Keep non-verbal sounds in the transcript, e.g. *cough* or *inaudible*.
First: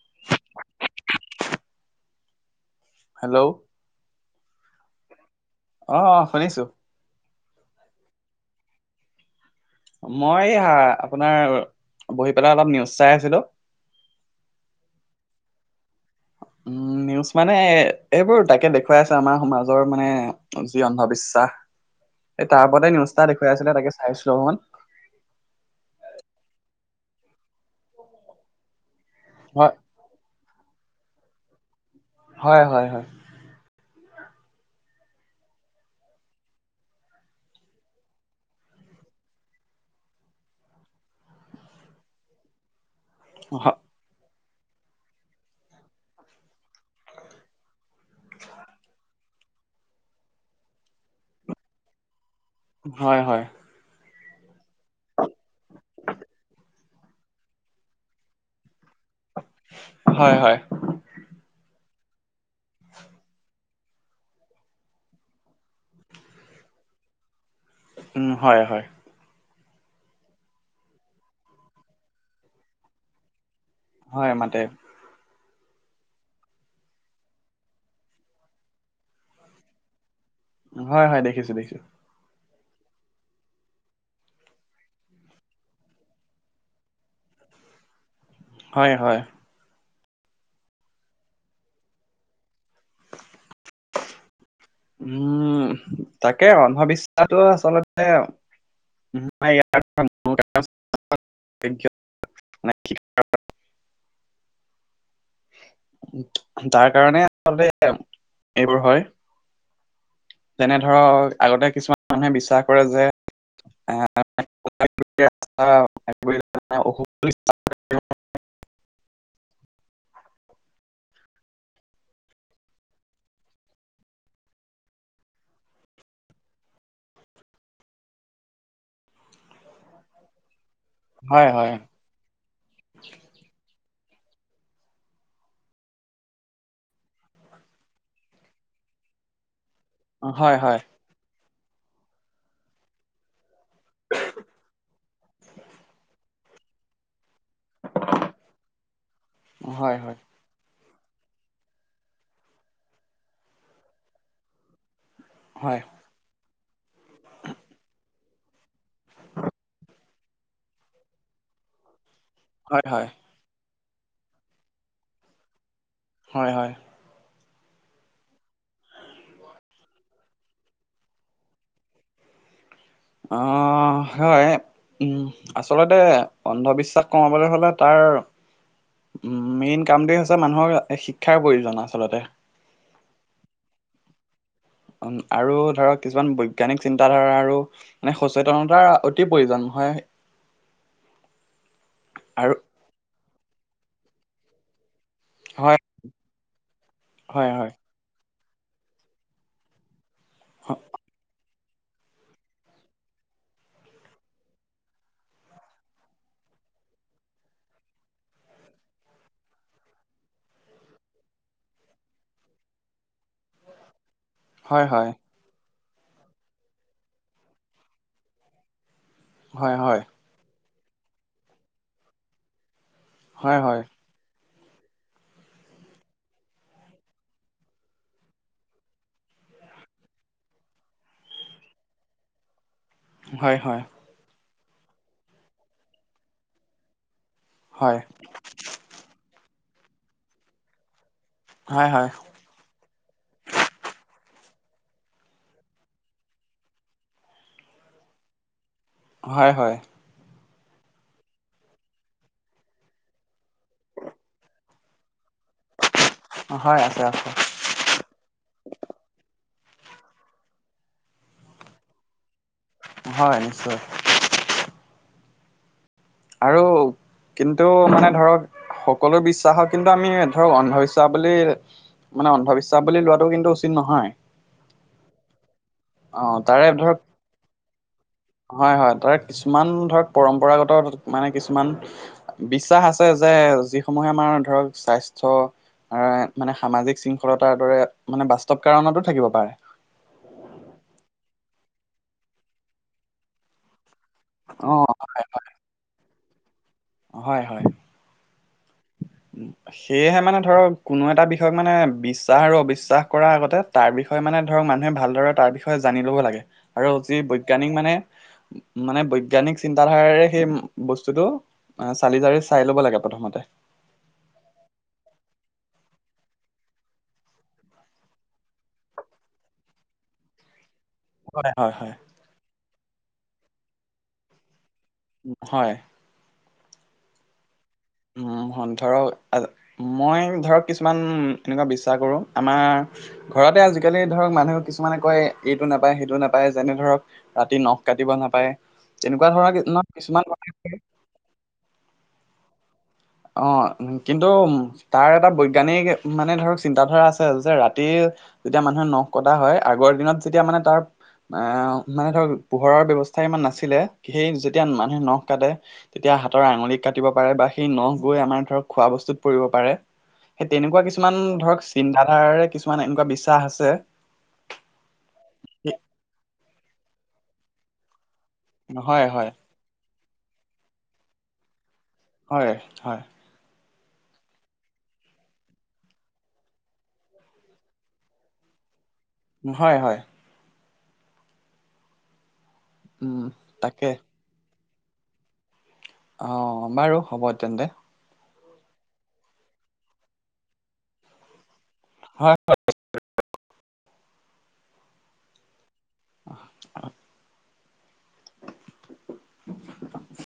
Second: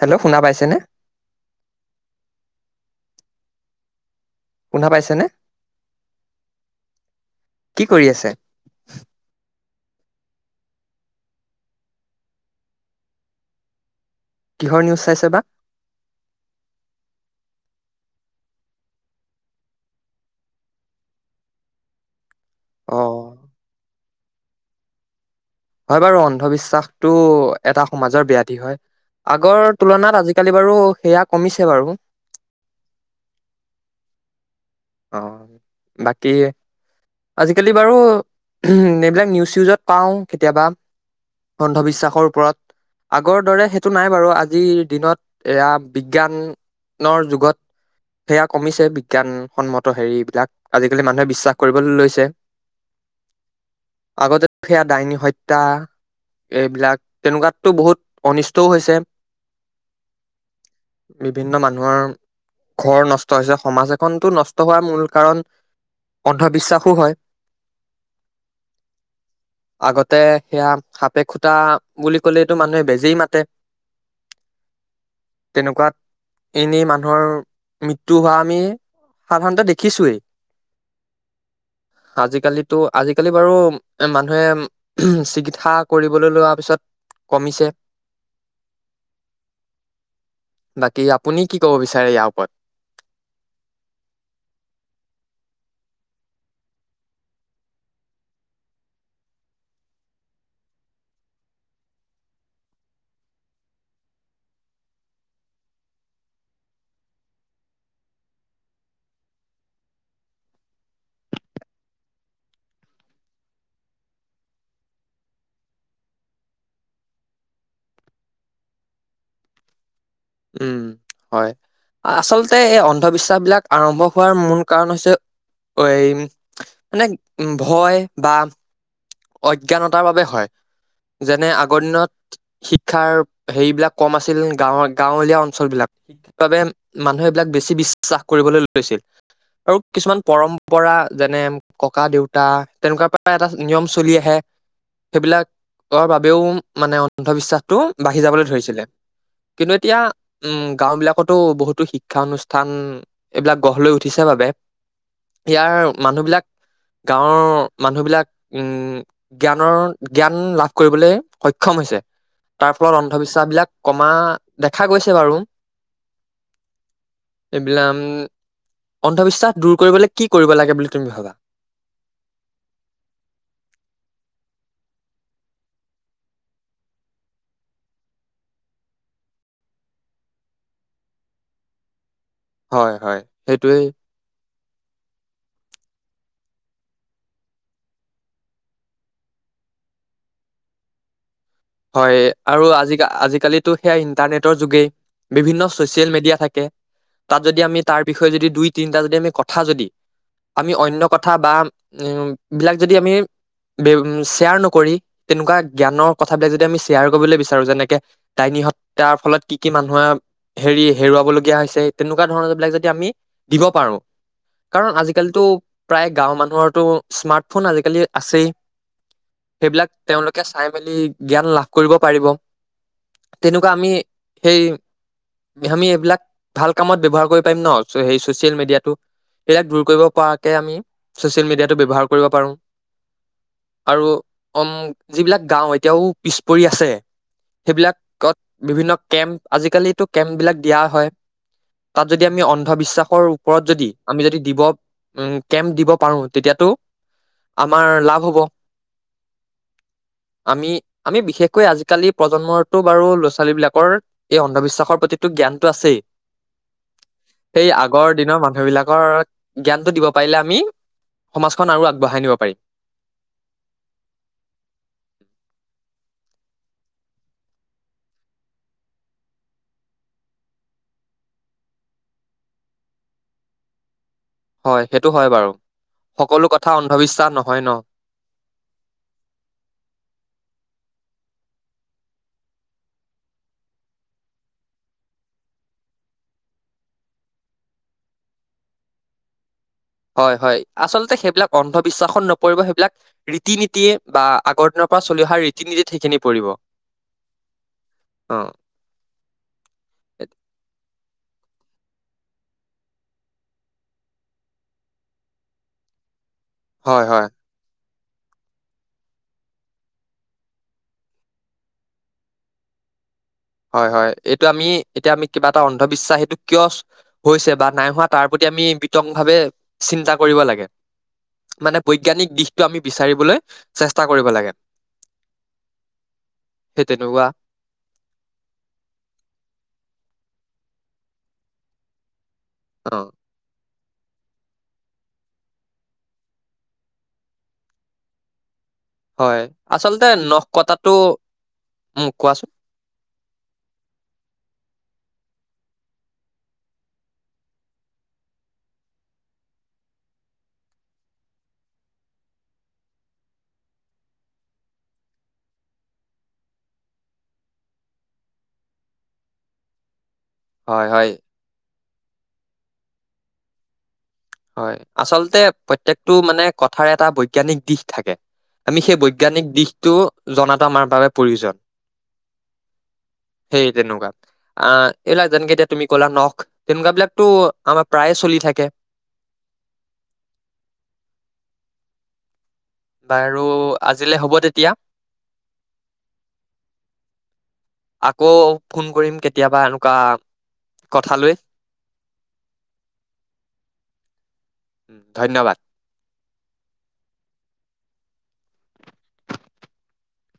Hello শুনা পাইছেনে? Hello? শুনা পাইছে নে? অ', অ', শুনিছো। কি কৰি আছে? মই এইয়া আপোনাৰ বহি পেলাই অলপ নিউজ চাই আছিলো। কিহৰ নিউজ চাইছে বা? উম *inaudible* নিউজ মানে এইবোৰ তাকে দেখুৱাই আছে আমাৰ সমাজৰ মানে যি অন্ধবিশ্বাস। *inaudible* এই তাৰ ওপতে নিউজটা অ', দেখুৱাই আছিলে তাকে চাইছিলোঁ অকমান। হয় বাৰু অন্ধবিশ্বাসতটো এটা সমাজৰ ব্যাধি হয় হয় আগৰ তুলনাত আজি কালি বাৰু সেয়া কমিছে বাৰু। হয় হয় হয়। অ', বাকী আজিকালি বাৰু এইবিলাক নিউজ চিউজত পাওঁ কেতিয়াবা। অন্ধবিশ্বাসৰ ওপৰত আগৰ হ- দৰে টো নাই বাৰু আজিৰ দিনত এয়া বিজ্ঞানৰ যুগত সেয়া কমিছে বিজ্ঞানসন্মত হেৰি বিলাক আজিকালি মানুহে বিশ্বাস কৰিবলৈ লৈছে। হয় হয়। আগতে সেয়া ডাইনী হত্যা। এইবিলাক তেনেকুৱাতটো বহুত অনিষ্টও হৈছে। হয় হয়। বিভিন্ন মানুহৰ ঘৰ নষ্ট হৈছে সমাজ এখনতো নষ্ট হোৱাৰ মূল কাৰণ অন্ধবিশ্বাসো হয়। হয় হয়। *inaudible* আগতে সেয়া সাপে খুটা বুলি কলেতো মানুহে বেজেই মাতে। হয় মাতে। তেনেকুৱাত এনেই মানুহৰ মৃত্যু হোৱা আমি সাধাৰণতে দেখিছয়েই। হয় হয় দেখিছো দেখিছো। আজিকালিতো আজিকালি বাৰু এ মানুহে চিকিৎসা কৰিবলৈ লোৱা পিছত কমিছে। হয়, হয়। বাকী আপুনি কি ক'ব বিচাৰে ইয়াৰ ওপৰত? উম তাকে, অন্ধবিশ্বাসটো আচলতে *unintelligible* তাৰ কাৰণে আচলতে এইবোৰ হয়। যেনে ধৰক, আগতে কিছুমান মানুহে বিশ্বাস কৰে যে এ *unintelligible* উম হয়, আচলতে তে এই অন্ধবিশ্বাস বিলাক আৰম্ভ হোৱাৰ মূল কাৰণ হৈছে, এই মানে ভয়, বা অজ্ঞানতাৰ বাবে হয়। যেনে, হয় হয় হয় আগৰ দিনত শিক্ষাৰ হেৰিবিলাক কম আছিল, গাঁৱত গাঁৱলীয়া অঞ্চল বিলাক *unintelligible* বাবে মানুহে এইবিলাক বেছি বিশ্বাস কৰিবলৈ লৈছিল। আৰু কিছুমান হয় হয় হয় পৰম্পৰা যেনে ককা-দেউতা, তেনেকুৱাৰ পৰা এটা নিয়ম চলি আহে। সেইবিলাকৰ বাবেও মানে অন্ধবিশ্বাসটো বাঢ়ি যাবলৈ ধৰিছিলে। কিন্তু হয় এতিয়া, উম গাওঁ বিলাকতো বহুতো শিক্ষা অনুষ্ঠান, এইবিলাক গঢ় লৈ উঠিছে বাবে হয় ইয়াৰ মানুহবিলাক, গাঁৱৰ মানুহবিলাক, উম জ্ঞানৰ জ্ঞান লাভ কৰিবলৈ সক্ষম হৈছে। তাৰ ফলত হয় অন্ধবিশ্বাস বিলাক কমা দেখা গৈছে বাৰু। হয়, হয়। এইবিলাক উম, অন্ধবিশ্বাস দূৰ কৰিবলৈ কি কৰিব লাগে বুলি তুমি ভাবা? অ, হয় উম আচলতে, অন্ধবিশ্বাস কমাবলৈ হ'লে তাৰ উম মেইন কামটোৱে হৈছে, মানুহৰ শিক্ষাৰ প্ৰয়োজন আচলতে। হয়, হয়, সেইটোৱেই। আৰু ধৰক কিছুমান বৈজ্ঞানিক চিন্তাধাৰা আৰু মানে সচেতনতাৰ অতি প্ৰয়োজন হয়। হয়, আৰু আজিক আজিকালিতো সেয়া ইন্টাৰনেটৰ যুগেই। বিভিন্ন হয় ছচিয়েল মিডিয়া থাকে। তাত হয় যদি হয় আমি তাৰ বিষয়ে যদি দুই তিনিটা যদি আমি কথা যদি, আমি অন্য কথা বা উম বিলাক যদি আমি শ্বেয়াৰ নকৰি, তেনেকুৱা জ্ঞানৰ কথ থাবিলাক যদি আমি শ্বেয়াৰ কৰিবলৈ বিচাৰো, যেনেকে দাইনী হত্যাৰ ফলত কি কি মানুহে হেৰি হেৰুৱাব লগীয়া হৈছে, তেনেকুৱা ধৰণৰ বিলাক যদি আমি দিব পাৰো হয় কাৰণ, হয় আজিকালিতো প্ৰায় গাঁওঁৰ মানুহৰটো, স্মাৰ্টফোন আজিকালি আছেই। হয় সেইবিলাক হয় তেওঁলোকে চাই মেলি জ্ঞান লাভ কৰিব পাৰিব। হয় হয় তেনেকুৱা আমি সেই আমি এইবিলাক ভাল কামত ব্যৱহাৰ কৰিব পাৰিম ন'! সেই চচিয়েল মিডিয়াটো এইবিলাক দূৰ কৰিব পৰাকে আমি - ছচিয়েল মিডিয়াটো ব্যৱহাৰ কৰিব পাৰোঁ। হয়, হয়। আৰু উম যিবিলাক গাও এতিয়াও পিছ পৰি আছে, সেইবিলাক হয় কত বিভিন্ন কেম্প, আজিকালি টো কেম্প বিলাক দিয়া হয়। হয় তাত হয় যদি আমি অন্ধবিশ্বাসৰ, ওপৰত যদি আমি যদি দিব উম কেম্প দিব পাৰো, তেতিয়াতো, আমাৰ লাভ হ'ব। হয়, হয়। আমি, আমি বিশেষকৈ আজিকালি প্ৰজন্মৰতো বাৰু ল'ৰা ছোৱালী বিলাকৰ, এই অন্ধবিশ্বাসৰ প্ৰতিটো জ্ঞান টো আছেই। হয় আছে আছে সেই আগৰ দিনৰ মানুহ বিলাকৰ, জ্ঞানটো দিব পাৰিলে আমি সমাজখন আৰু আগবঢ়াই নিব পাৰি। হয় নিশ্চয়। আৰু কিন্তু মানে ধৰক সকলো বিশ্বাসক কিন্তু আমি ধৰক অন্ধবিশ্বাস বুলি মানে অন্ধবিশ্বাস বুলি লোৱাটো কিন্তু উচিত নহয়। হয় সেইটো হয় বাৰু অ সকলো তাৰে কথা ধৰক অন্ধবিশ্বাস নহয় ন। হয় হয় তাৰ কিছুমান ধৰক পৰম্পৰাগত মানে কিছুমান বিশ্বাস আছে যে যিসমূহে আমাৰ ধৰক স্বাস্থ্য মানে সামাজিক শৃংখলতাৰ দৰে মানে বাস্তৱ কাৰণতো থাকিব পাৰে। হয় হয় আচলতে সেইবিলাক অন্ধবিশ্বাসত নপৰিব সেইবিলাক ৰীতি নীতিয়ে বা আগৰ অ দিনৰ পৰা চলি অহা ৰীতি নীতিত সেইখিনি পৰিব। হয় হয়। অ *inaudible* সেয়েহে এত- মানে ধৰক কোনো এটা বিষয়ত মানে বিশ্বাস আৰু অবিশ্বাস কৰাৰ আগতে তাৰ বিষয়ে মানে ধৰক মানুহে ভালদৰে তাৰ বিষয়ে জানি ল'ব লাগে। আৰু হয় যি হয় বৈজ্ঞানিক মানে মানে বৈজ্ঞানিক চিন্তাধাৰাৰে সেই বস্তুটো অ', চালি জাৰি চাই ল'ব লাগে প্ৰথমতে। হয় হয় এইটো আমি এতিয়া আমি কিবা এটা অন্ধবিশ্বাস সেইটো কিয় হৈছে বা নাই হোৱা তাৰ প্ৰতি আমি বিতং ভাৱে চিন্তা কৰিব লাগে। হয়। হয় মানে হয় বৈজ্ঞানিক দিশটো আমি বিচাৰিবলৈ চেষ্টা কৰিব লাগে। হয়। *unintelligible* ধৰক মই ধৰক কিছুমান এনেকুৱা বিশ্বাস কৰোঁ অ আমাৰ ঘৰতে আজিকালি ধৰক মানুহে কিছুমানে কয় এইটো নাপায় সেইটো নাপায় যেনে ধৰক ৰাতি নখ কাটিব নাপায়। তেনেকুৱা হয় ধৰণৰ কি- ন- আচলতে কিছুমান নখ কটাটো মোক কোৱাচোন। অ', কিন্তু তাৰ এটা বৈজ্ঞানিক মানে ধৰক চিন্তাধাৰা আছে যে ৰাতি যেতিয়া মানুহে নখ কটা হয় আগৰ দিনত যেতিয়া মানে তাৰ আহ মানে ধৰক পোহৰৰ ব্যৱস্থা ইমান নাছিলে সেই যেতিয়া মানুহে নখ কাটে তেতিয়া হাতৰ আঙুলিত কাটিব পাৰে বা সেই নখ গৈ আমাৰ ধৰ খোৱা বস্তুত পৰিব পাৰে সেই হয় তেনেকুৱা হয় কিছুমান ধৰক চিন্তাধাৰাৰে কিছুমান এনেকুৱা বিশ্বাস আছে। হয় আচলতে প্ৰত্যয়কটো মানে কথাৰ এটা বৈজ্ঞানিক দিশ থাকে। আমি সেই হয় হয় বৈজ্ঞানিক দিশটো জনাতো আমাৰ বাবে প্ৰয়োজন। হয় হয়। সেই তেনেকুৱা। আহ এইবিলাক যেনেকে এতিয়া তুমি ক'লা নখ তেনেকুৱা বিলাকতো আমাৰ প্ৰায়ে চলি থাকে। হয় হয়। উম বাৰু তাকে আজিলৈ হ'ব তেতিয়া। অ', বাৰু হ'ব তেন্তে। আকৌ ফোন কৰিম কেতিয়াবা এনেকুৱা কথা লৈ। হয়। ধন্যবাদ। আহ। *inaudible*